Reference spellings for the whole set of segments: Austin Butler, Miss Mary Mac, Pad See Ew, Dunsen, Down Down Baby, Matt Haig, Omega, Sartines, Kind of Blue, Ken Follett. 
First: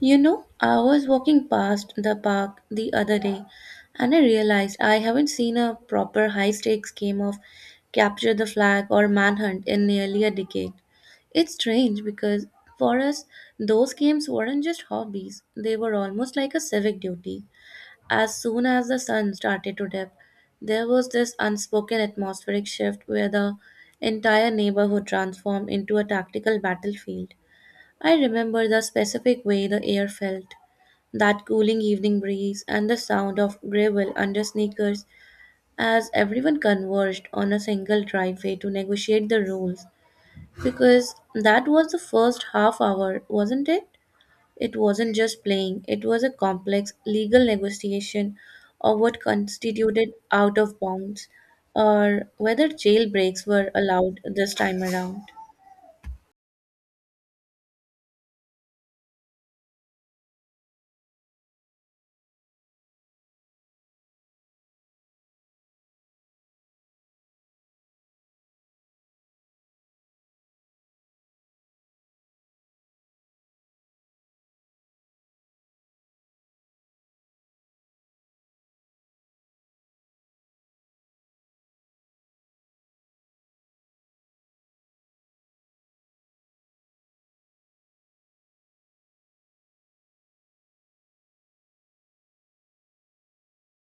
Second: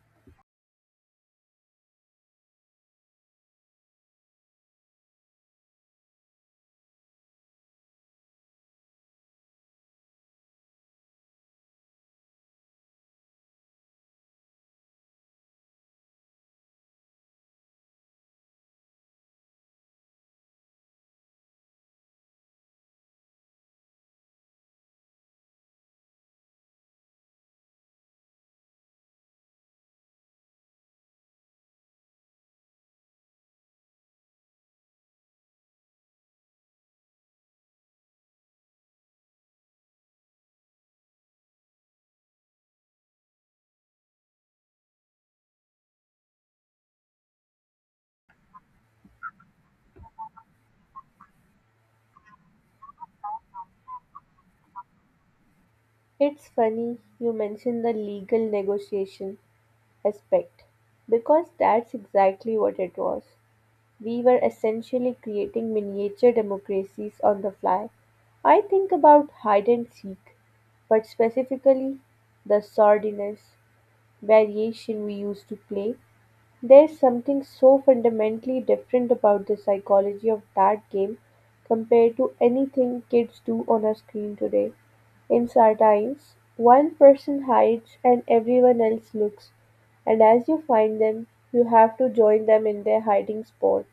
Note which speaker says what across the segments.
Speaker 1: You know, I was walking past the park the other day and I realized I haven't seen a proper high stakes game of capture the flag or manhunt in nearly a decade. It's strange because for us, those games weren't just hobbies, they were almost like a civic duty. As soon as the sun started to dip, there was this unspoken atmospheric shift where the entire neighborhood transformed into a tactical battlefield. I remember the specific way the air felt, that cooling evening breeze, and the sound of gravel under sneakers as everyone converged on a single driveway to negotiate the rules, because that was the first half hour, wasn't It wasn't just playing, it was a complex legal negotiation of what constituted out of bounds or whether jail breaks were allowed this time around.
Speaker 2: It's funny you mention the legal negotiation aspect because that's exactly what it was. We were essentially creating miniature democracies on the fly. I think about hide and seek, but specifically the sordidness variation we used to play, there's something so fundamentally different about the psychology of that game compared to anything kids do on a screen today. In Sartines, one person hides and everyone else looks, and as you find them, you have to join them in their hiding spot.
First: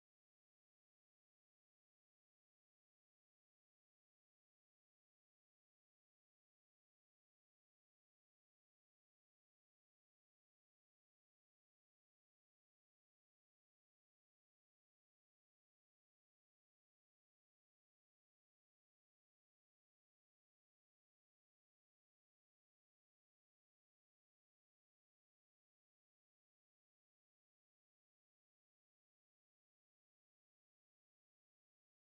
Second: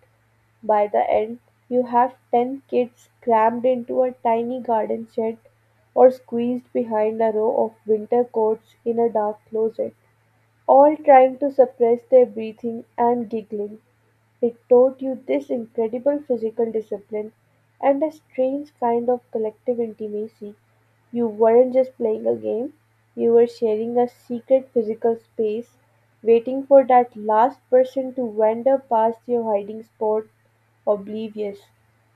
Speaker 2: By the end, you have 10 kids crammed into a tiny garden shed or squeezed behind a row of winter coats in a dark closet, all trying to suppress their breathing and giggling. It taught you this incredible physical discipline and a strange kind of collective intimacy. You weren't just playing a game, you were sharing a secret physical space, waiting for that last person to wander past your hiding spot oblivious.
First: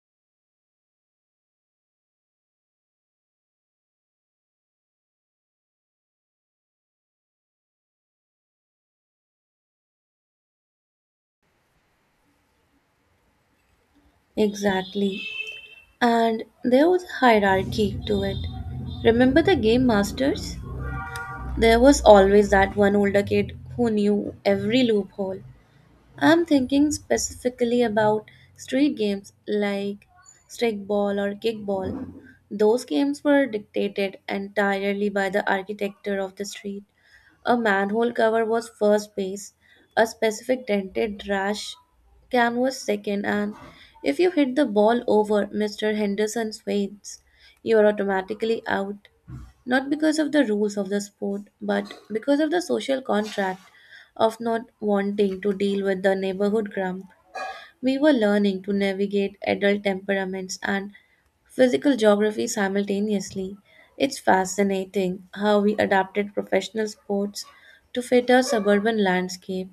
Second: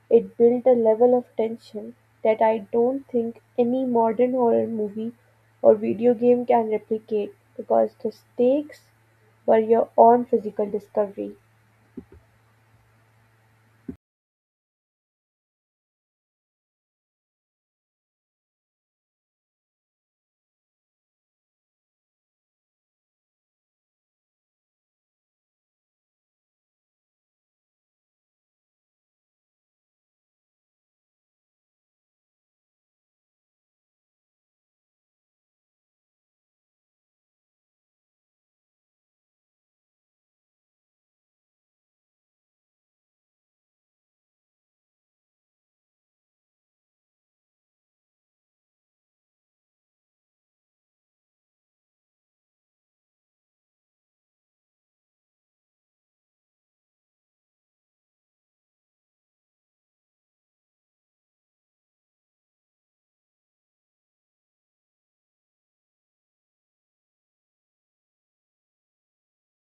Speaker 2: It built a level of tension that I don't think any modern horror movie or video game can replicate, because the stakes were your own physical discovery.
Speaker 1: Exactly. And there was a hierarchy to it. Remember the game masters? There was always that one older kid who knew every loophole. I'm thinking specifically about street games like stickball or kickball. Those games were dictated entirely by the architecture of the street. A manhole cover was first base, a specific dented rash can was second, and if you hit the ball over Mr. Henderson's weights, you are automatically out. Not because of the rules of the sport, but because of the social contract of not wanting to deal with the neighborhood grump. We were learning to navigate adult temperaments and physical geography simultaneously. It's fascinating how we adapted professional sports to fit our suburban landscape.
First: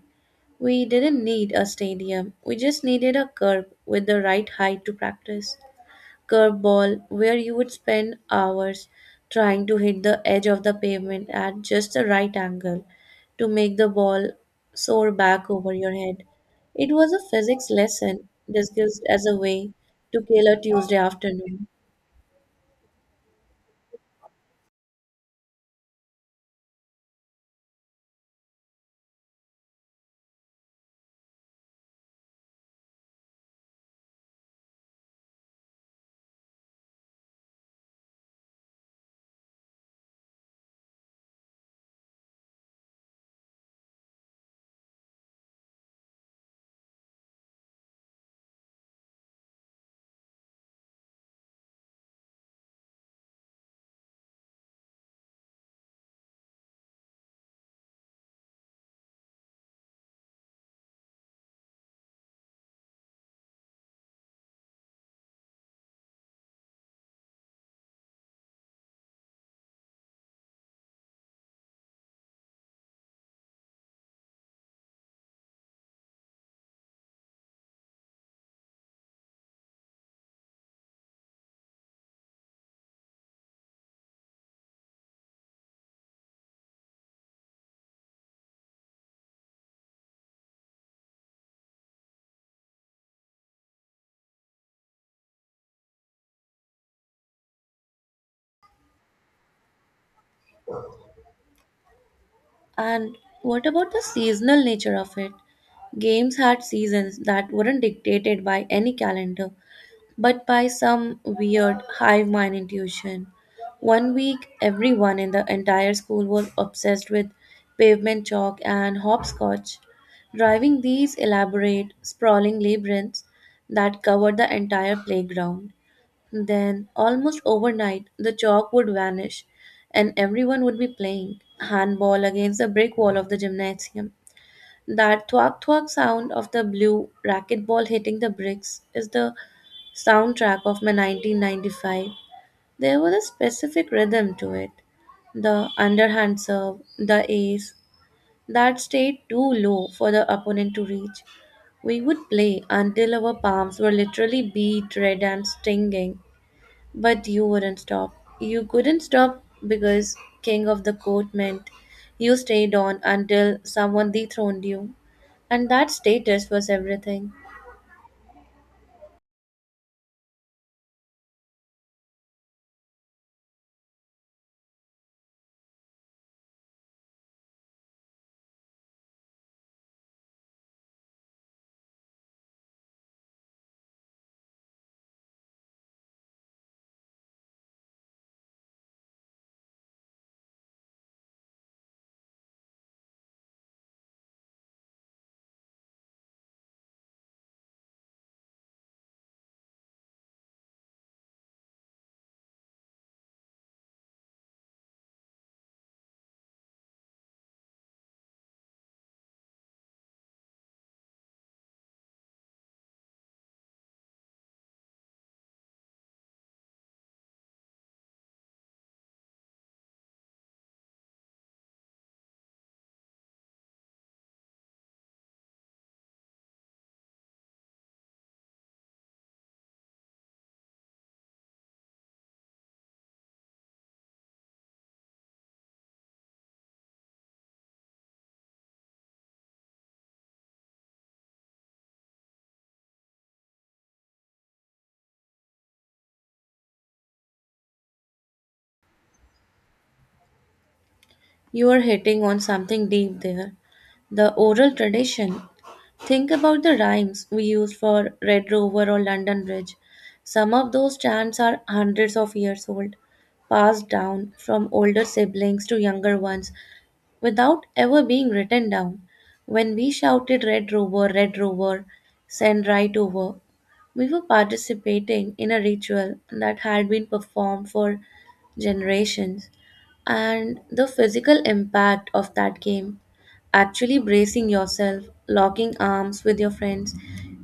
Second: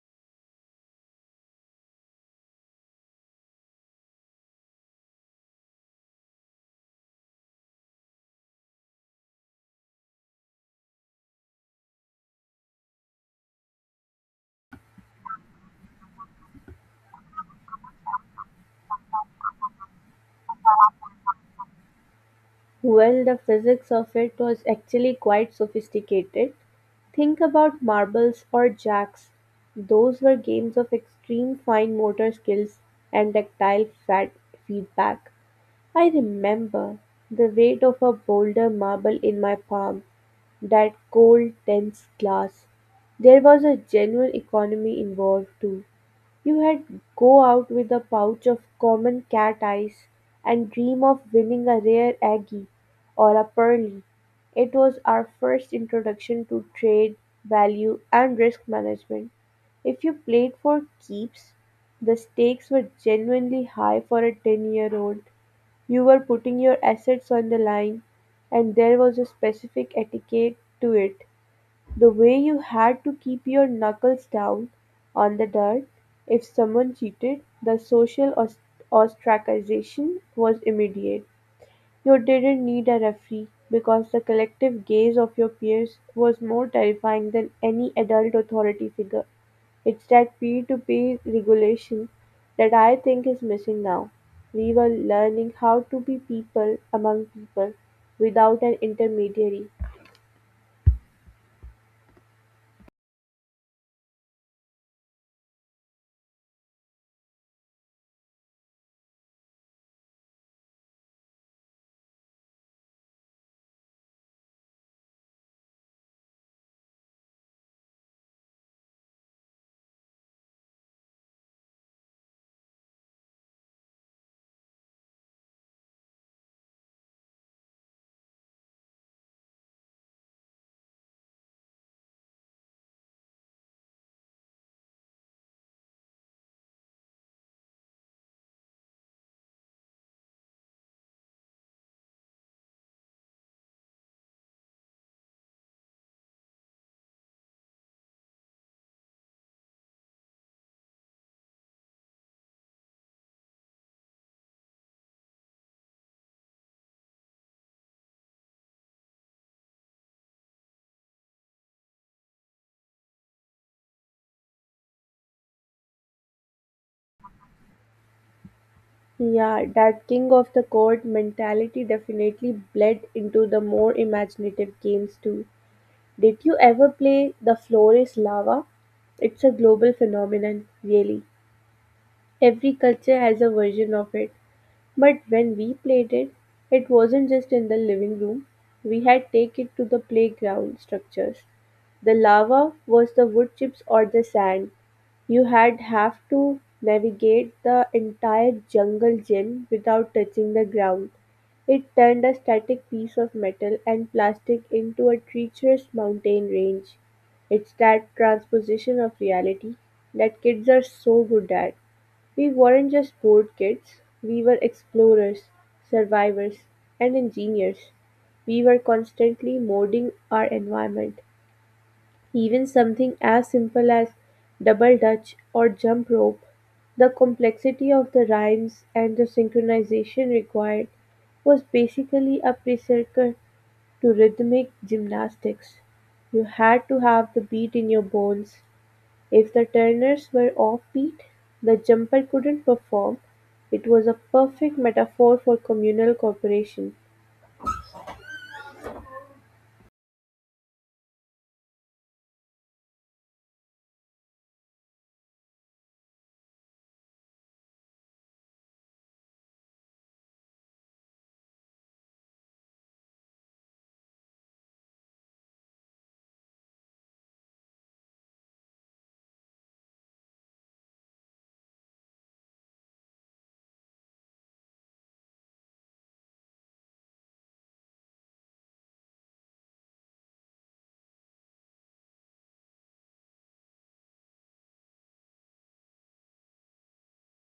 Speaker 1: We didn't need a stadium, we just needed a curb with the right height to practice. Curveball, where you would spend hours trying to hit the edge of the pavement at just the right angle to make the ball soar back over your head. It was a physics lesson discussed as a way to kill a Tuesday afternoon.
Speaker 2: Well, the physics of it was actually quite sophisticated. Think about marbles or jacks. Those were games of extreme fine motor skills and tactile fat feedback. I remember the weight of a boulder marble in my palm, that cold, tense glass. There was a genuine economy involved too. You had go out with a pouch of common cat eyes and dream of winning a rare Aggie or a pearly. It was our first introduction to trade, value, and risk management. If you played for keeps, the stakes were genuinely high for a 10-year-old. You were putting your assets on the line, and there was a specific etiquette to it. The way you had to keep your knuckles down on the dirt, if someone cheated, the social ostracization was immediate. You didn't need a referee because the collective gaze of your peers was more terrifying than any adult authority figure. It's that peer to peer regulation that I think is missing now. We were learning how to be people among people without an intermediary.
Speaker 1: And what about the seasonal nature of it? Games had seasons that weren't dictated by any calendar, but by some weird hive mind intuition. One week, everyone in the entire school was obsessed with pavement chalk and hopscotch, driving these elaborate, sprawling labyrinths that covered the entire playground. Then, almost overnight, the chalk would vanish and everyone would be playing handball against the brick wall of the gymnasium. That thwack thwack sound of the blue racquetball hitting the bricks is the soundtrack of my 1995. There was a specific rhythm to it, the underhand serve, the ace that stayed too low for the opponent to reach. We would play until our palms were literally beat red and stinging, but you wouldn't stop. You couldn't stop because king of the court meant you stayed on until someone dethroned you. And that status was everything.
Speaker 2: Yeah, that king of the court mentality definitely bled into the more imaginative games too. Did you ever play The Floor is Lava? It's a global phenomenon, really. Every culture has a version of it. But when we played it, it wasn't just in the living room. We had take it to the playground structures. The lava was the wood chips or the sand, you had have to navigate the entire jungle gym without touching the ground. It turned a static piece of metal and plastic into a treacherous mountain range. It's that transposition of reality that kids are so good at. We weren't just bored kids, we were explorers, survivors, and engineers. We were constantly molding our environment. Even something as simple as double dutch or jump rope, the complexity of the rhymes and the synchronization required was basically a precursor to rhythmic gymnastics. You had to have the beat in your bones. If the turners were off beat, the jumper couldn't perform. It was a perfect metaphor for communal cooperation.
Speaker 1: You are hitting on something deep there. The oral tradition. Think about the rhymes we use for Red Rover or London Bridge. Some of those chants are hundreds of years old, passed down from older siblings to younger ones without ever being written down. When we shouted Red Rover, Red Rover, send right over, we were participating in a ritual that had been performed for generations. And the physical impact of that game, actually bracing yourself, locking arms with your friends,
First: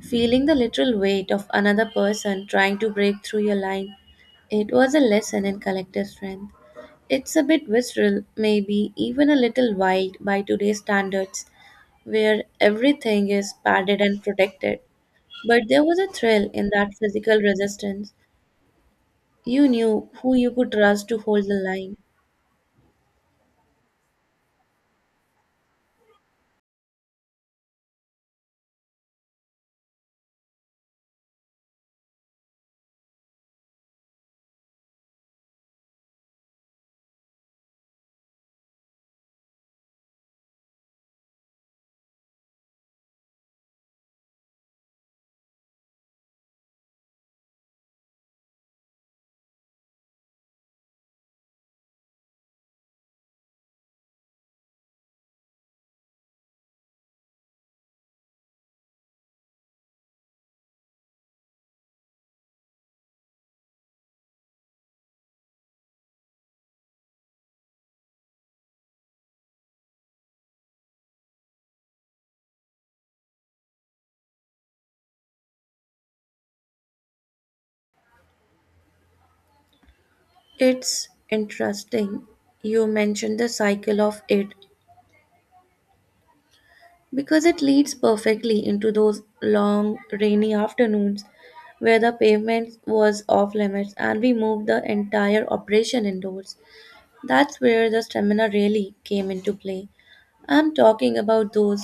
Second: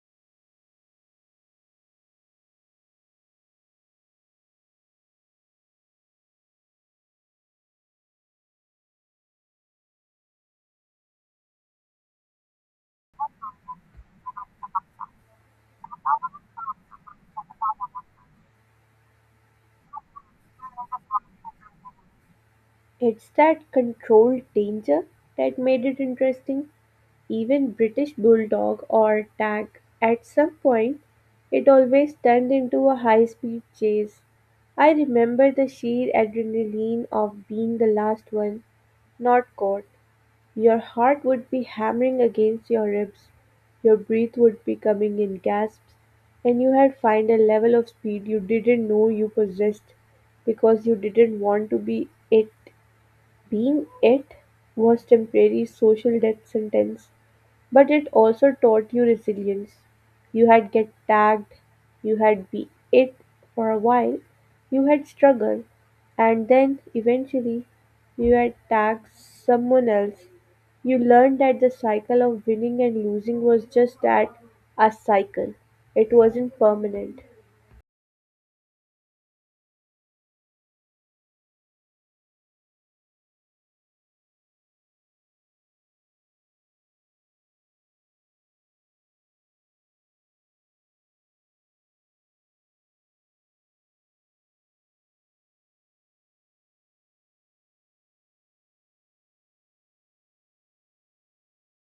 Speaker 1: feeling the literal weight of another person trying to break through your line, it was a lesson in collective strength. It's a bit visceral, maybe even a little wild by today's standards, where everything is padded and protected. But there was a thrill in that physical resistance. You knew who you could trust to hold the line.
Speaker 2: It's that controlled danger that made it interesting. Even British Bulldog or Tag, at some point it always turned into a high-speed chase. I remember the sheer adrenaline of being the last one, not caught. Your heart would be hammering against your ribs, your breath would be coming in gasps, and you had found a level of speed you didn't know you possessed because you didn't want to be it. Being it was temporary social death sentence. But it also taught you resilience. You had get tagged, you had be it for a while, you had struggled, and then eventually you had tagged someone else. You learned that the cycle of winning and losing was just that, a cycle. It wasn't permanent.
Speaker 1: It's interesting you mentioned the cycle of it because it leads perfectly into those long rainy afternoons where the pavement was off limits and we moved the entire operation indoors. That's where the stamina really came into play. I'm talking about those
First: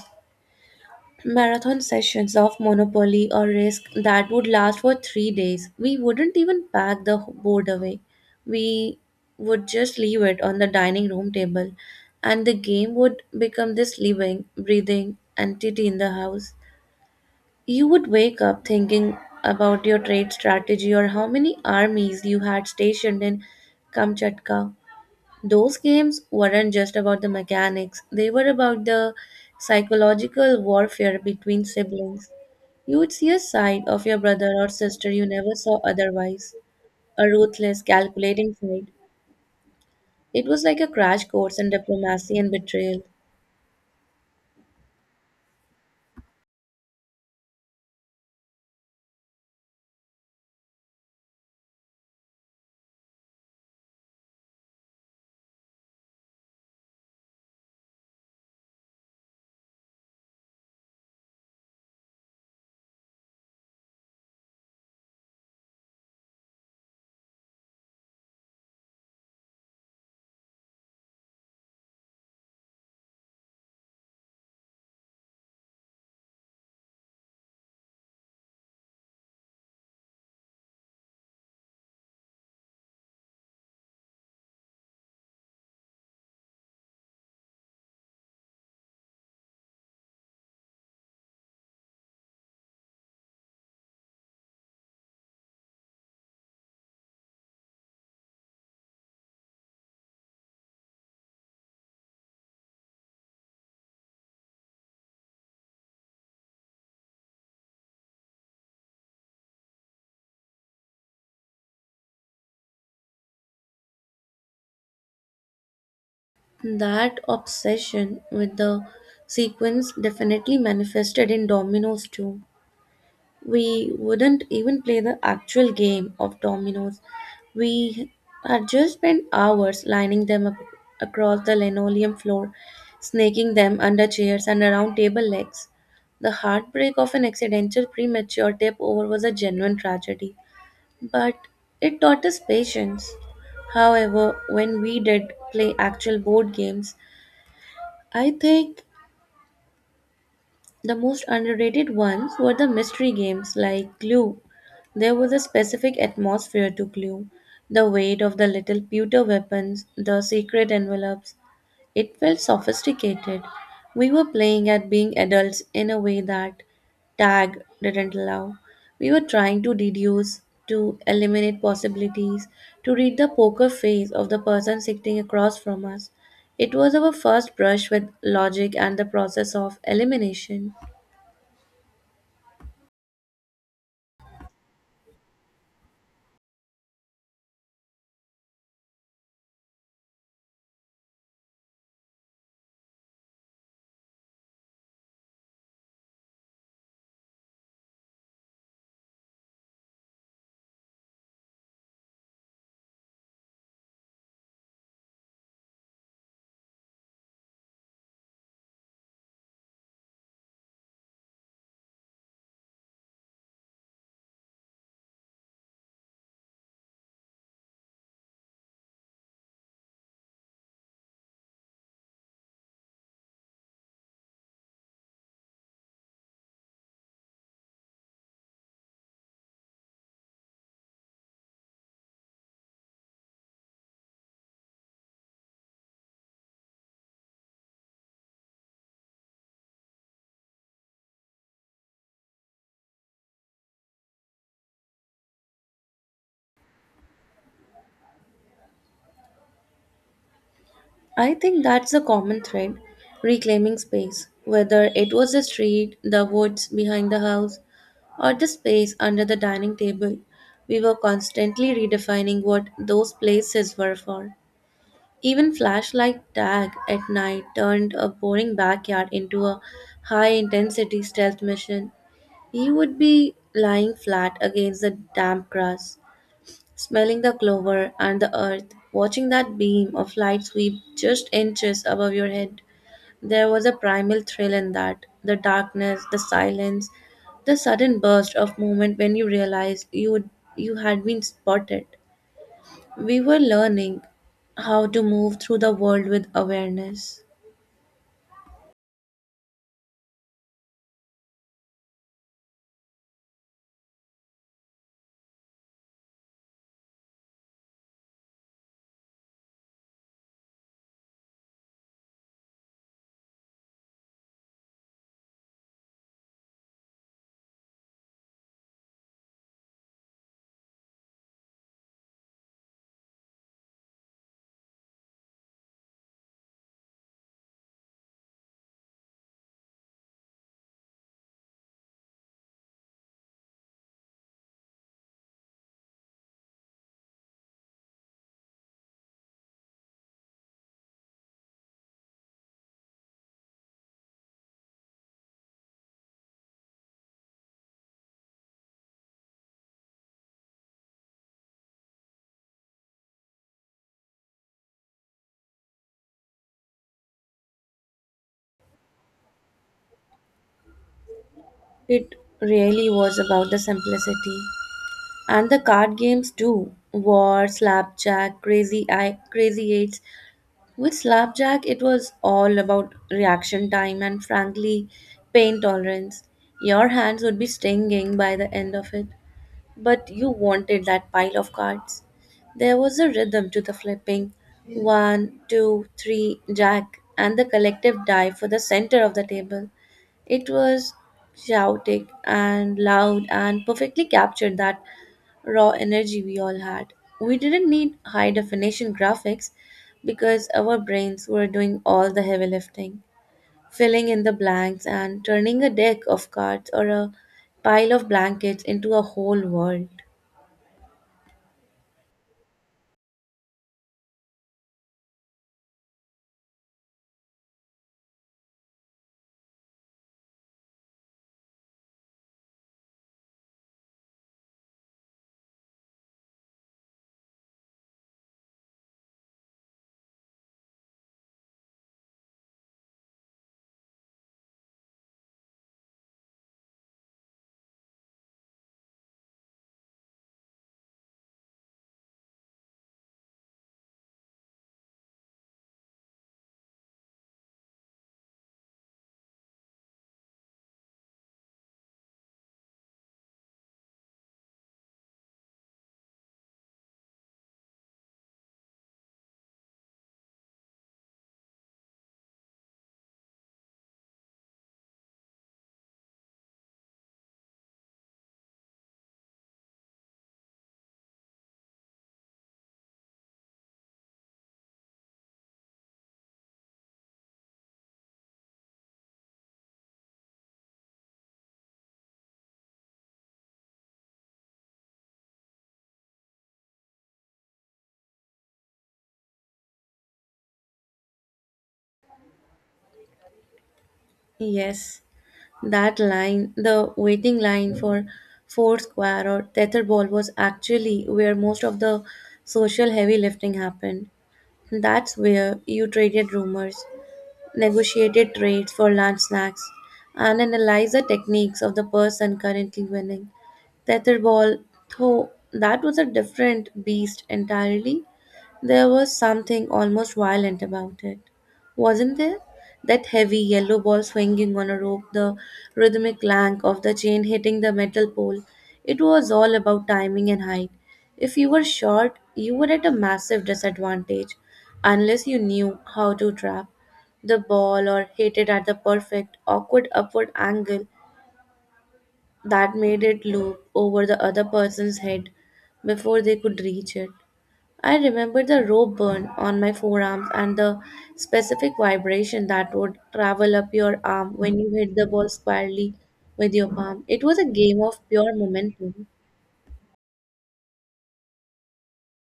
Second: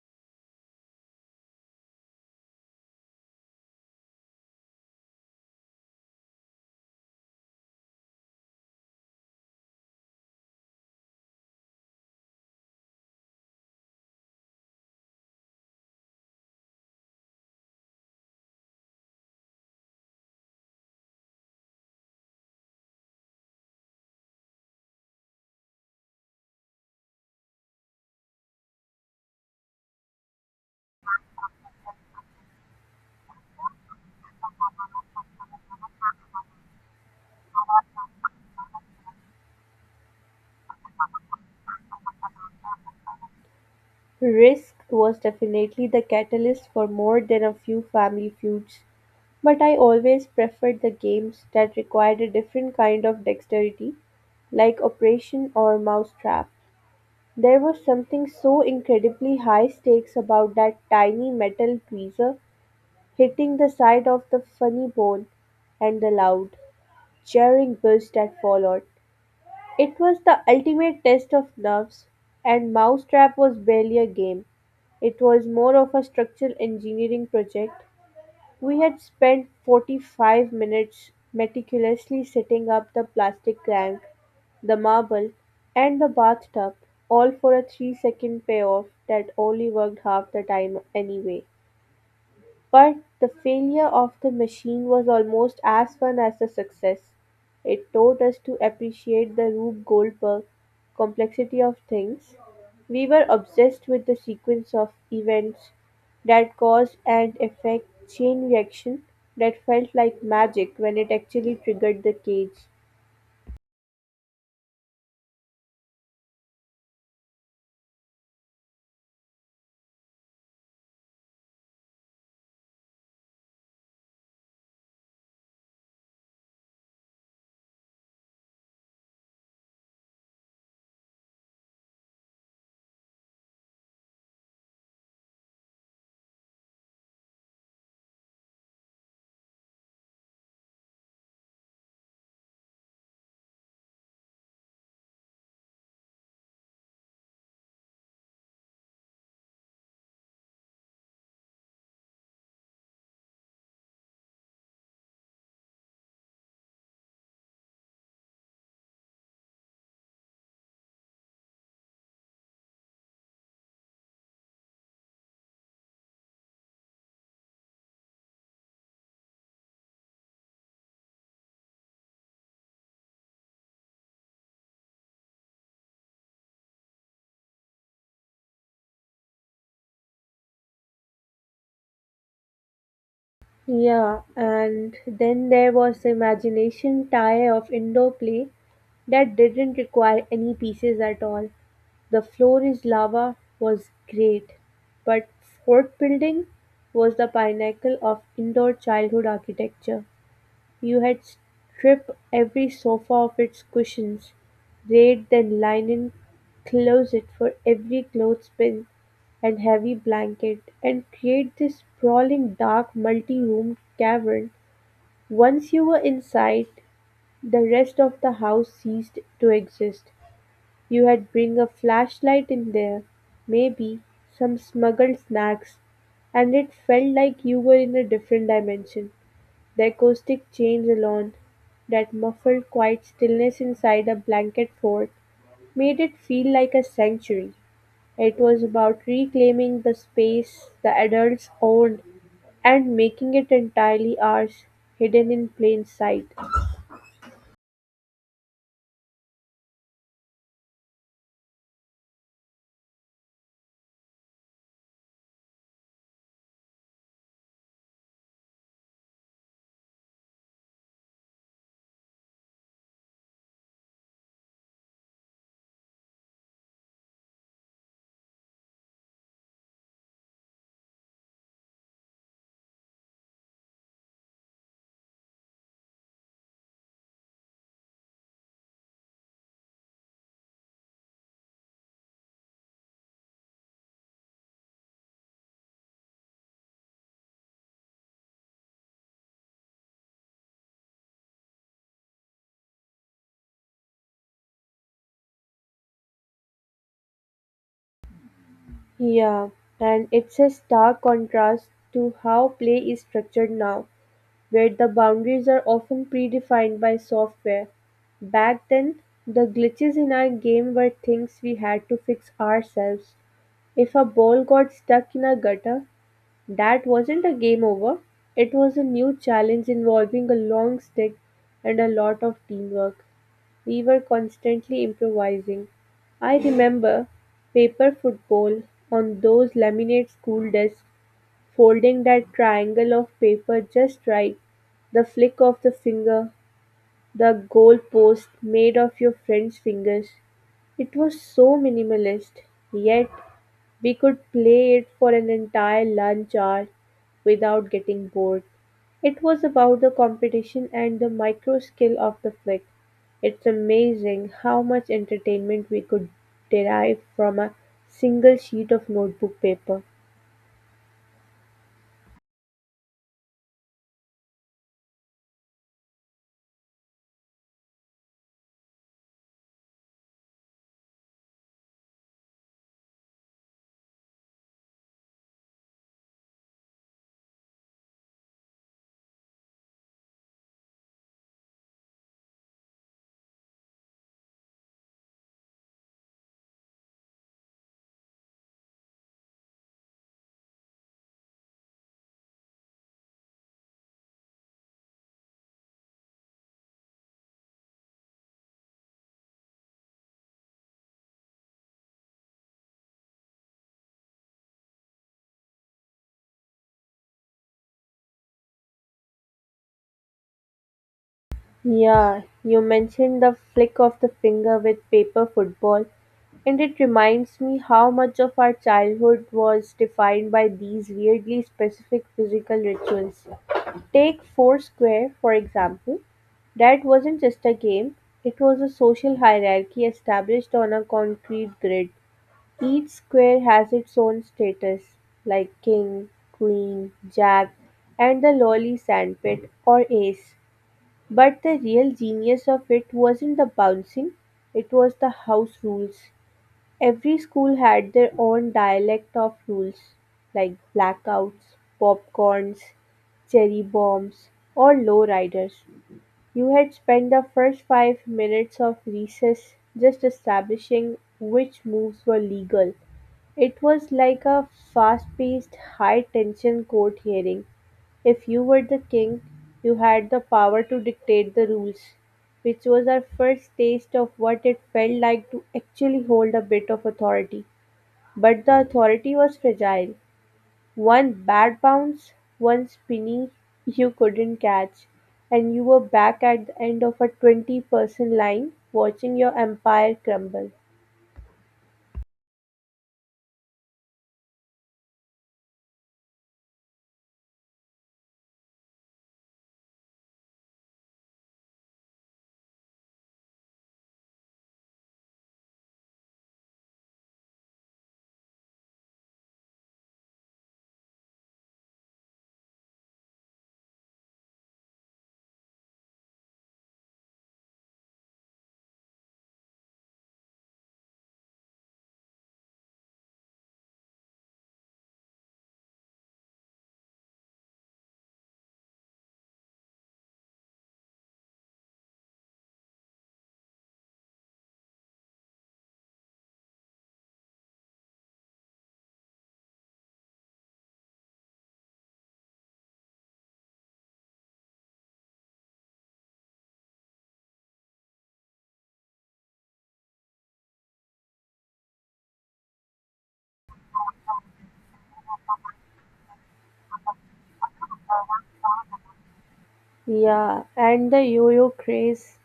Speaker 1: marathon sessions of Monopoly or Risk that would last for 3 days. We wouldn't even pack the board away. We would just leave it on the dining room table, and the game would become this living, breathing entity in the house. You would wake up thinking about your trade strategy or how many armies you had stationed in Kamchatka. Those games weren't just about the mechanics, they were about the psychological warfare between siblings. You would see a side of your brother or sister you never saw otherwise, a ruthless, calculating side. It was like a crash course in diplomacy and betrayal.
Speaker 2: Risk was definitely the catalyst for more than a few family feuds, but I always preferred the games that required a different kind of dexterity, like Operation or Mousetrap. There was something so incredibly high stakes about that tiny metal tweezer hitting the side of the funny bone and the loud, jarring buzz that followed. It was the ultimate test of nerves, and Mousetrap was barely a game. It was more of a structural engineering project. We had spent 45 minutes meticulously setting up the plastic crank, the marble, and the bathtub, all for a 3-second payoff that only worked half the time anyway. But the failure of the machine was almost as fun as the success. It taught us to appreciate the Rube Goldberg complexity of things. We were obsessed with the sequence of events, that caused and effect chain reaction that felt like magic when it actually triggered the cage.
Speaker 1: That obsession with the sequence definitely manifested in dominoes too. We wouldn't even play the actual game of dominoes. We had just spent hours lining them up across the linoleum floor, snaking them under chairs and around table legs. The heartbreak of an accidental premature tip over was a genuine tragedy, but it taught us patience. However, when we did play actual board games, I think the most underrated ones were the mystery games like Clue. There was a specific atmosphere to Clue. The weight of the little pewter weapons, the secret envelopes, it felt sophisticated. We were playing at being adults in a way that tag didn't allow. We were trying to deduce, to eliminate possibilities, to read the poker face of the person sitting across from us. It was our first brush with logic and the process of elimination.
Speaker 2: Yeah, and then there was the imagination tie of indoor play that didn't require any pieces at all. The floor is lava was great, but fort building was the pinnacle of indoor childhood architecture. You had strip every sofa of its cushions, raid the linen closet for every clothespin and heavy blanket, and create this sprawling dark multi-roomed cavern. Once you were inside, the rest of the house ceased to exist. You had bring a flashlight in there, maybe some smuggled snacks, and it felt like you were in a different dimension. The acoustic change alone, that muffled quiet stillness inside a blanket fort, made it feel like a sanctuary. It was about reclaiming the space the adults owned and making it entirely ours, hidden in plain sight.
Speaker 1: I think that's a common thread, reclaiming space, whether it was the street, the woods behind the house, or the space under the dining table. We were constantly redefining what those places were for. Even flashlight tag at night turned a boring backyard into a high intensity stealth mission. He would be lying flat against the damp grass, smelling the clover and the earth, watching that beam of light sweep just inches above your head. There was a primal thrill in that, the darkness, the silence, the sudden burst of movement when you realized you had been spotted. We were learning how to move through the world with awareness.
Speaker 2: Yeah, and it's a stark contrast to how play is structured now, where the boundaries are often predefined by software. Back then, the glitches in our game were things we had to fix ourselves. If a ball got stuck in a gutter, that wasn't a game over. It was a new challenge involving a long stick and a lot of teamwork. We were constantly improvising. I remember paper football on those laminate school desks. Folding that triangle of paper just right, the flick of the finger, the goalpost made of your friend's fingers. It was so minimalist, yet we could play it for an entire lunch hour without getting bored. It was about the competition and the micro skill of the flick. It's amazing how much entertainment we could derive from a single sheet of notebook paper.
Speaker 1: It really was about the simplicity. And the card games too. War, slapjack, crazy eye, crazy eight. With Slapjack, it was all about reaction time and frankly, pain tolerance. Your hands would be stinging by the end of it, but you wanted that pile of cards. There was a rhythm to the flipping, one, 2, three, jack, and the collective dive for the center of the table. It was chaotic and loud and perfectly captured that raw energy we all had. We didn't need high definition graphics because our brains were doing all the heavy lifting, filling in the blanks and turning a deck of cards or a pile of blankets into a whole world.
Speaker 2: Yeah, you mentioned the flick of the finger with paper football, and it reminds me how much of our childhood was defined by these weirdly specific physical rituals. Take Foursquare, for example. That wasn't just a game, it was a social hierarchy established on a concrete grid. Each square has its own status, like king, queen, jack, and the lowly sandpit or ace. But the real genius of it wasn't the bouncing, it was the house rules. Every school had their own dialect of rules, like blackouts, popcorns, cherry bombs, or lowriders. You had spent the first 5 minutes of recess just establishing which moves were legal. It was like a fast paced, high tension court hearing. If you were the king, you had the power to dictate the rules, which was our first taste of what it felt like to actually hold a bit of authority. But the authority was fragile. One bad bounce, one spinny you couldn't catch, and you were back at the end of a 20-person line watching your empire crumble.
Speaker 1: Yes, that line, the waiting line for Foursquare or Tetherball, was actually where most of the social heavy lifting happened. That's where you traded rumors, negotiated trades for lunch snacks, and analyzed the techniques of the person currently winning. Tetherball, though, that was a different beast entirely. There was something almost violent about it, wasn't there? That heavy yellow ball swinging on a rope, the rhythmic clank of the chain hitting the metal pole. It was all about timing and height. If you were short, you were at a massive disadvantage unless you knew how to trap the ball or hit it at the perfect, awkward upward angle that made it loop over the other person's head before they could reach it. I remember the rope burn on my forearms and the specific vibration that would travel up your arm when you hit the ball squarely with your palm. It was a game of pure momentum.
Speaker 2: Yeah, and the yo yo craze.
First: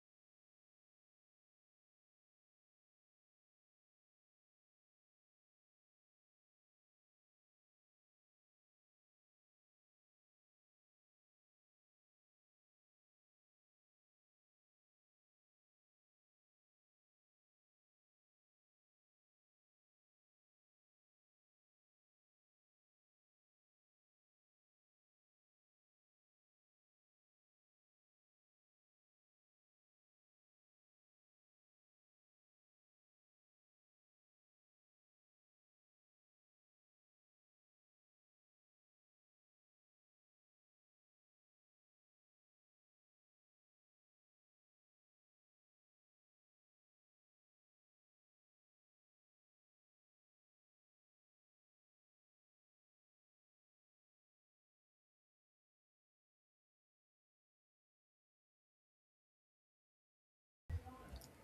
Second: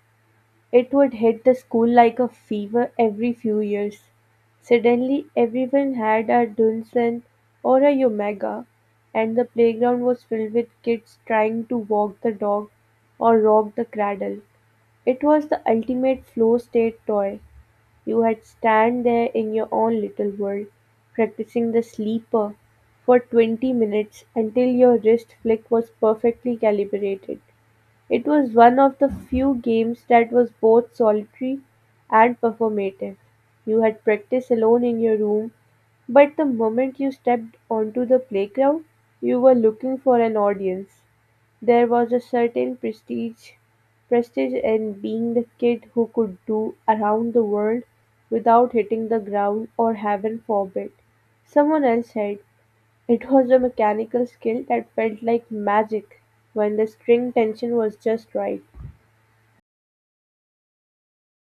Speaker 2: It would hit the school like a fever every few years. Suddenly everyone had a Dunsen or a Omega, and the playground was filled with kids trying to walk the dog or rock the cradle. It was the ultimate flow state toy. You had stand there in your own little world, practicing the sleeper for 20 minutes until your wrist flick was perfectly calibrated. It was one of the few games that was both solitary and performative. You had practice alone in your room, but the moment you stepped onto the playground, you were looking for an audience. There was a certain prestige in being the kid who could do around the world without hitting the ground, or heaven forbid someone else had it. Was a mechanical skill that felt like magic when the string tension was just right.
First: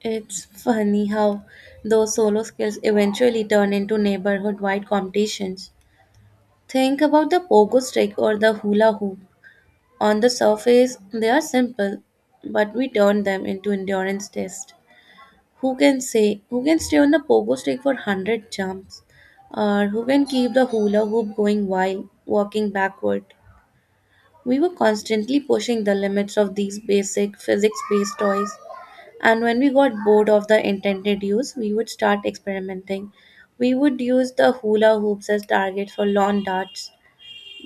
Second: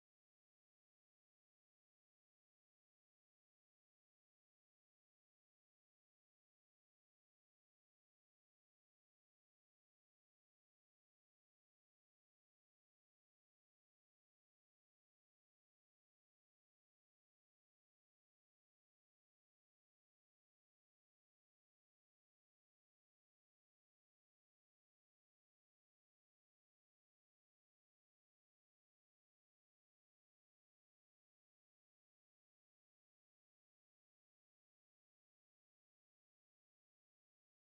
Speaker 1: It's funny how those solo skills eventually turn into neighborhood wide competitions. Think about the pogo stick or the hula hoop. On the surface, they are simple, but we turn them into endurance tests. Who can stay on the pogo stick for 100 jumps? Or who can keep the hula hoop going while walking backward? We were constantly pushing the limits of these basic physics based toys. And when we got bored of the intended use, we would start experimenting. We would use the hula hoops as targets for lawn darts,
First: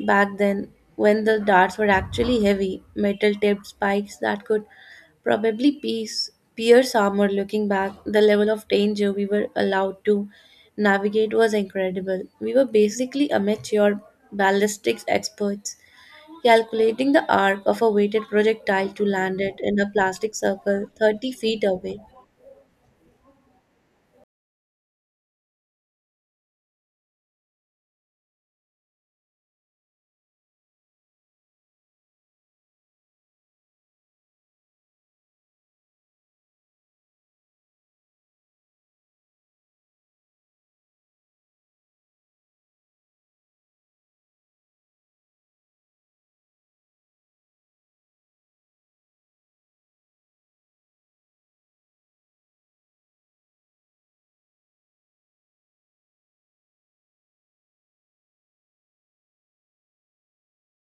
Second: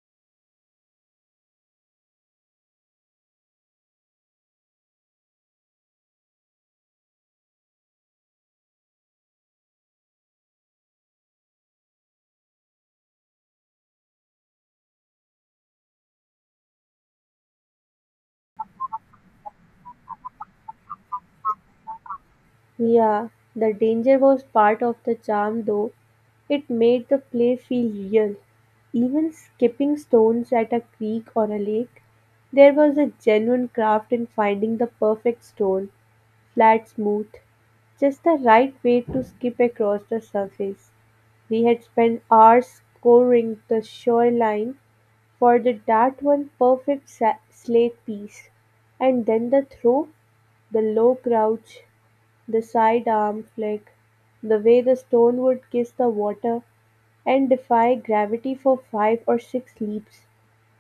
Speaker 1: back then, when the darts were actually heavy, metal tipped spikes that could probably pierce armor. Looking back, the level of danger we were allowed to navigate was incredible. We were basically amateur ballistics experts, calculating the arc of a weighted projectile to land it in a plastic circle 30 feet away.
Speaker 2: Yeah, the danger was part of the charm though. It made the play feel real. Even skipping stones at a creek or a lake, there was a genuine craft in finding the perfect stone, flat, smooth, just the right way to skip across the surface. We had spent hours scoring the shoreline for the that one perfect slate piece, and then the throw, the low crouch, the side arm flick, the way the stone would kiss the water and defy gravity for five or six leaps.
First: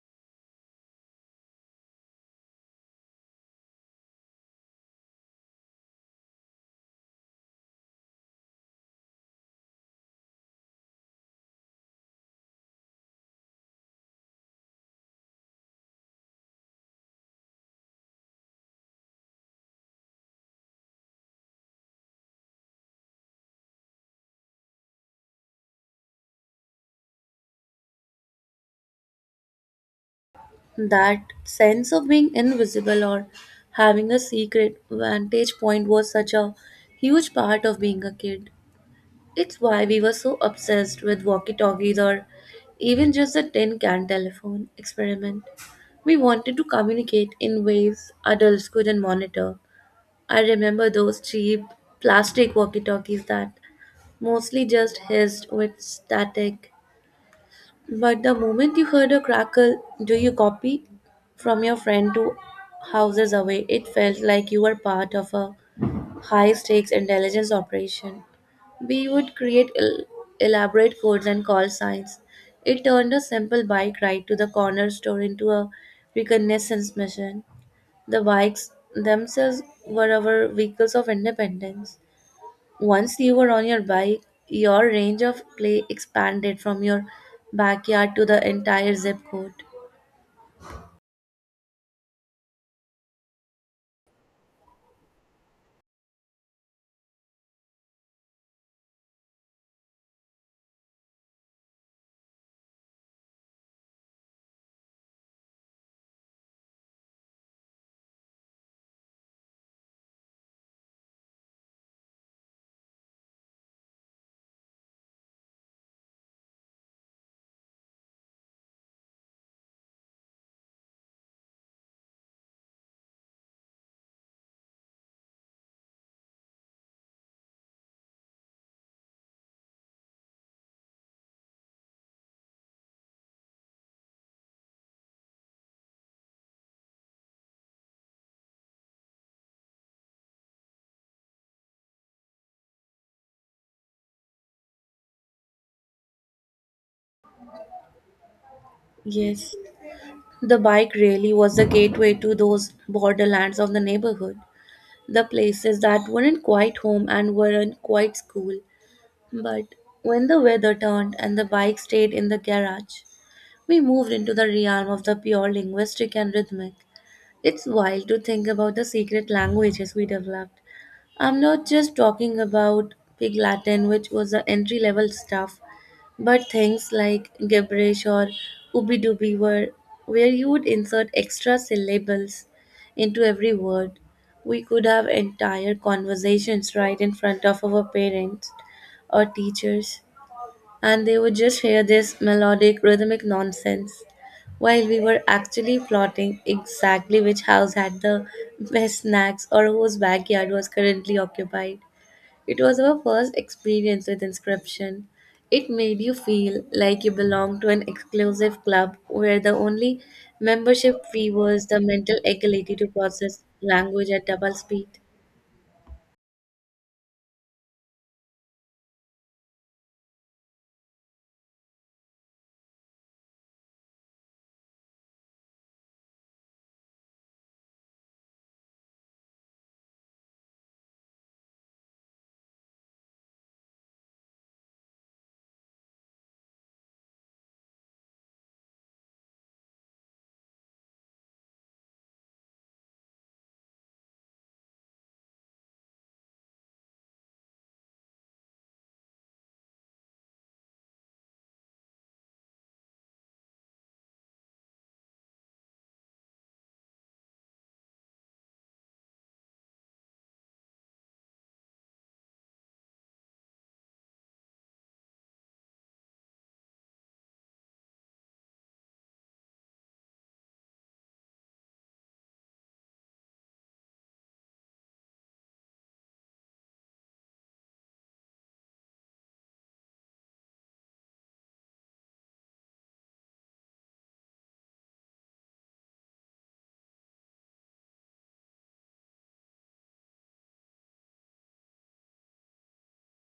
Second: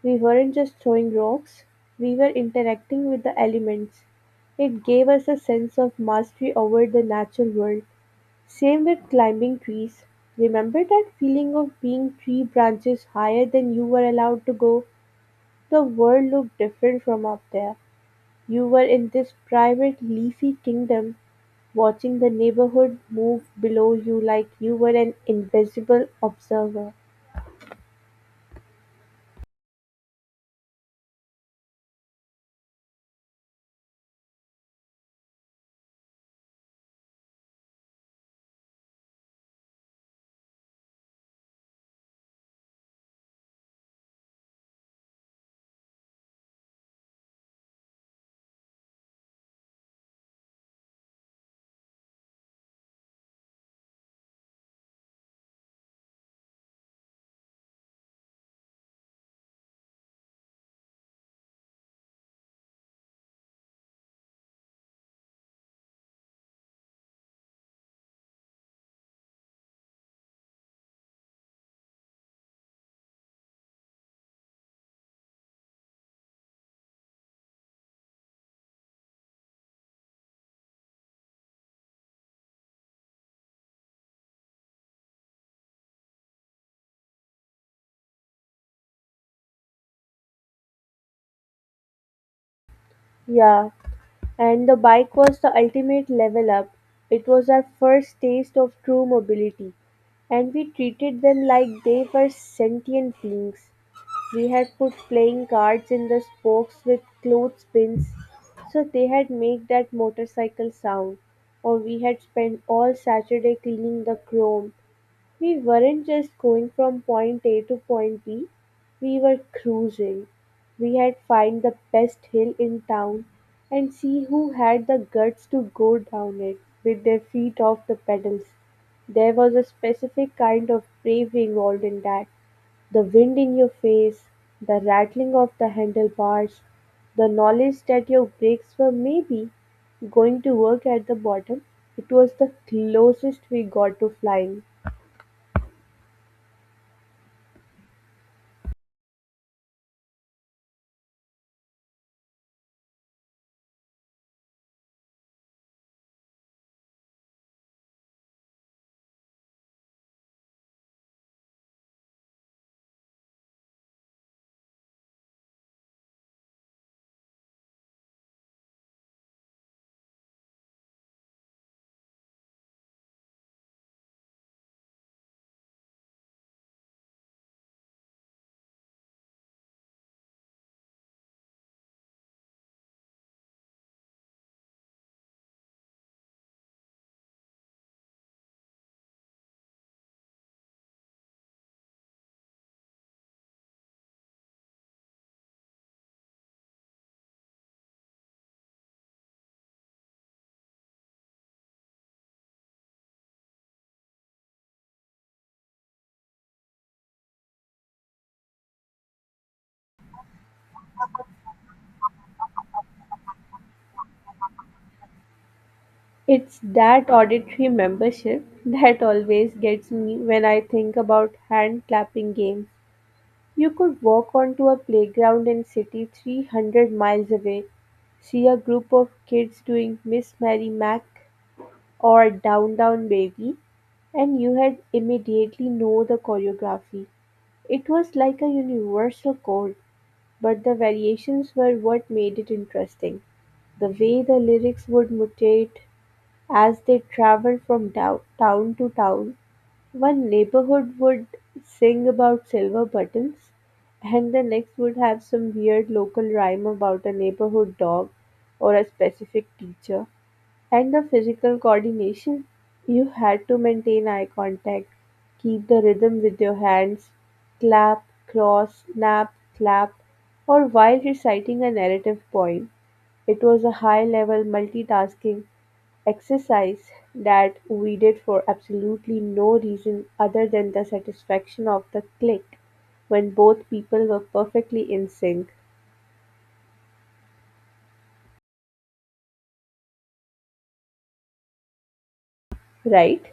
Speaker 2: We weren't just throwing rocks, we were interacting with the elements. It gave us a sense of mastery over the natural world. Same with climbing trees. Remember that feeling of being three branches higher than you were allowed to go? The world looked different from up there. You were in this private, leafy kingdom, watching the neighborhood move below you like you were an invisible observer.
Speaker 1: That sense of being invisible or having a secret vantage point was such a huge part of being a kid. It's why we were so obsessed with walkie talkies or even just the tin can telephone experiment. We wanted to communicate in ways adults couldn't monitor. I remember those cheap plastic walkie talkies that mostly just hissed with static. But the moment you heard a crackle, do you copy, from your friend to houses away, it felt like you were part of a high stakes intelligence operation. We would create elaborate codes and call signs. It turned a simple bike ride to the corner store into a reconnaissance mission. The bikes themselves were our vehicles of independence. Once you were on your bike, your range of play expanded from your backyard to the entire zip code.
Speaker 2: Yeah, and the bike was the ultimate level up. It was our first taste of true mobility, and we treated them like they were sentient beings. We had put playing cards in the spokes with clothespins so they had made that motorcycle sound, or we had spent all Saturday cleaning the chrome. We weren't just going from point A to point B, we were cruising. We had find the best hill in town and see who had the guts to go down it with their feet off the pedals. There was a specific kind of brave involved in that: the wind in your face, the rattling of the handlebars, the knowledge that your brakes were maybe going to work at the bottom. It was the closest we got to flying.
Speaker 1: Yes, the bike really was the gateway to those borderlands of the neighborhood, the places that weren't quite home and weren't quite school. But when the weather turned and the bike stayed in the garage, we moved into the realm of the pure linguistic and rhythmic. It's wild to think about the secret languages we developed. I'm not just talking about Pig Latin, which was the entry level stuff. But things like gibberish or ooby dooby were where you would insert extra syllables into every word. We could have entire conversations right in front of our parents or teachers, and they would just hear this melodic, rhythmic nonsense while we were actually plotting exactly which house had the best snacks or whose backyard was currently occupied. It was our first experience with inscription. It made you feel like you belonged to an exclusive club where the only membership fee was the mental ability to process language at double speed.
Speaker 2: It's that auditory membership that always gets me when I think about hand clapping games. You could walk onto a playground in city 300 miles away, see a group of kids doing Miss Mary Mac or Down Down Baby, and you had immediately know the choreography. It was like a universal chord, but the variations were what made it interesting. The way the lyrics would mutate as they traveled from town to town, one neighborhood would sing about silver buttons, and the next would have some weird local rhyme about a neighborhood dog or a specific teacher. And the physical coordination. You had to maintain eye contact, keep the rhythm with your hands, clap, cross, snap, clap, or while reciting a narrative poem. It was a high level multitasking exercise that we did for absolutely no reason other than the satisfaction of the click when both people were perfectly in sync, right?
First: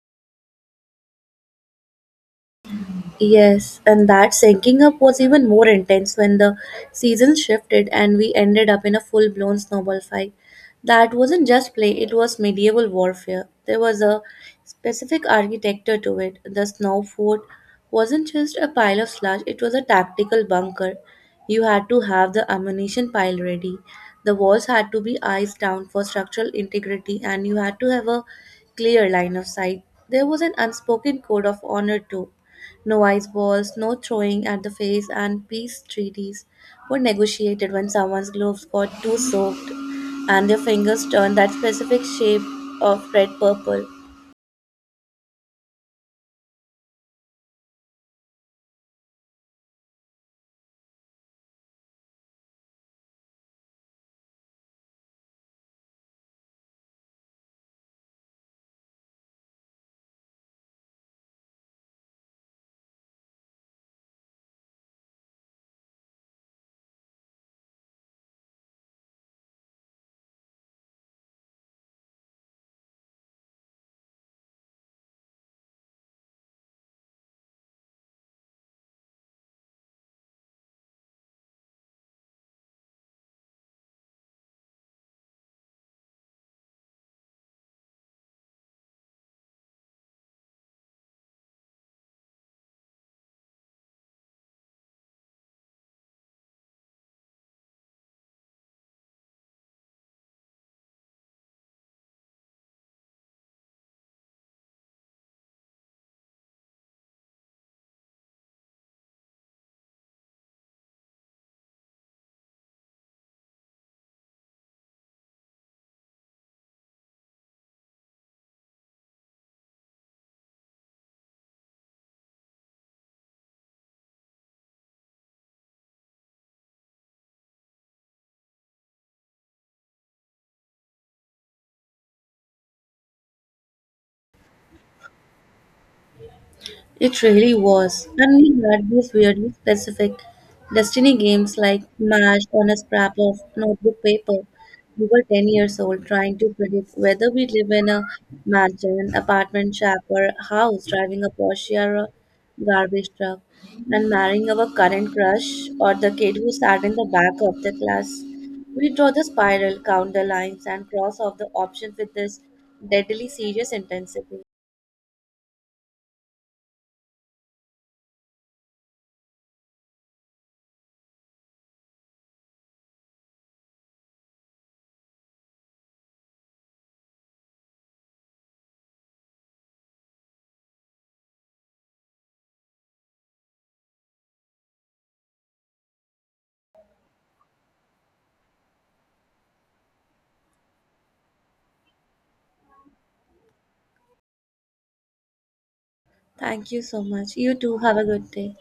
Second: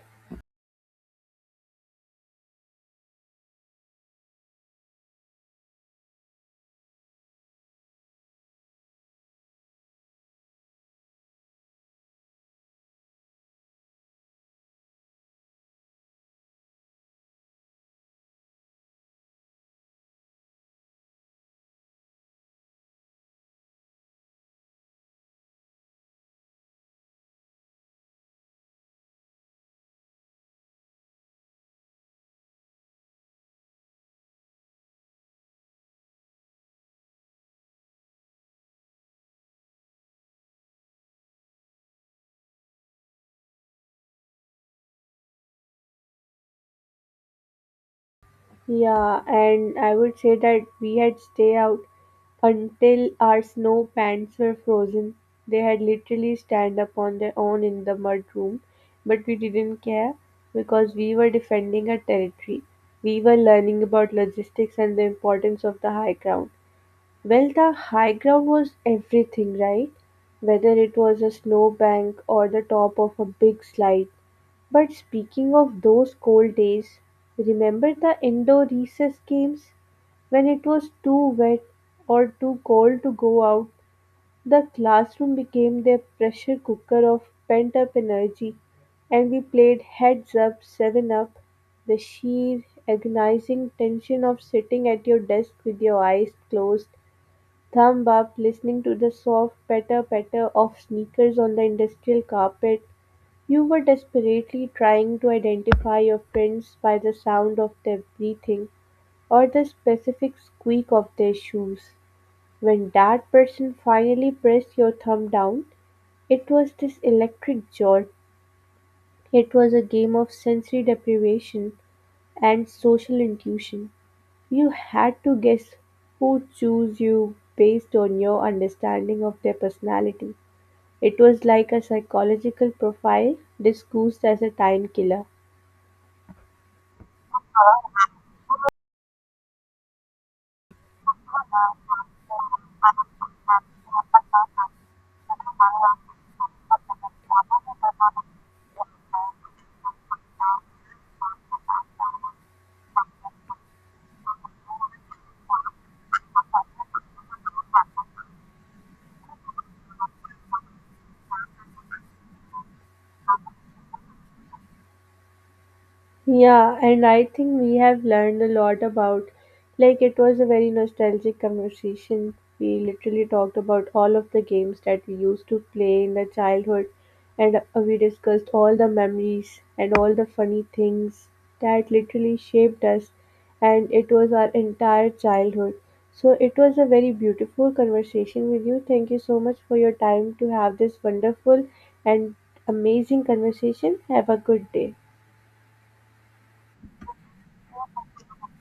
Speaker 1: Yes, and that sinking up was even more intense when the seasons shifted and we ended up in a full blown snowball fight. That wasn't just play, it was medieval warfare. There was a specific architecture to it. The snow fort wasn't just a pile of slush, it was a tactical bunker. You had to have the ammunition pile ready. The walls had to be iced down for structural integrity, and you had to have a clear line of sight. There was an unspoken code of honor too, no ice balls, no throwing at the face, and peace treaties were negotiated when someone's gloves got too soaked and their fingers turned that specific shape of red purple.
Speaker 2: Yeah, and I would say that we had stay out until our snow pants were frozen. They had literally stand up on their own in the mud room, but we didn't care because we were defending our territory. We were learning about logistics and the importance of the high ground. Well, the high ground was everything, right? Whether it was a snowbank or the top of a big slide. But speaking of those cold days, remember the indoor recess games? When it was too wet or too cold to go out, the classroom became their pressure cooker of pent up energy, and we played heads up, seven up. The sheer agonizing tension of sitting at your desk with your eyes closed, thumb up, listening to the soft patter patter of sneakers on the industrial carpet. You were desperately trying to identify your friends by the sound of their breathing or the specific squeak of their shoes. When that person finally pressed your thumb down, it was this electric jolt. It was a game of sensory deprivation and social intuition. You had to guess who chose you based on your understanding of their personality. It was like a psychological profile disguised as a time killer.
Speaker 1: It really was. And we had these weirdly specific destiny games like Mash on a scrap of notebook paper. We were 10 years old trying to predict whether we live in a mansion, apartment, shack, or house, driving a Porsche or a garbage truck, and marrying our current crush or the kid who sat in the back of the class. We draw the spiral, count the lines, and cross off the option with this deadly serious intensity.
Speaker 2: Yeah, and I think we have learned a lot about, like, it was a very nostalgic conversation. We literally talked about all of the games that we used to play in the childhood, and we discussed all the memories and all the funny things that literally shaped us, and it was our entire childhood. So, it was a very beautiful conversation with you. Thank you so much for your time to have this wonderful and amazing conversation. Have a good day.
Speaker 1: Thank you so much. You too. Have a good day.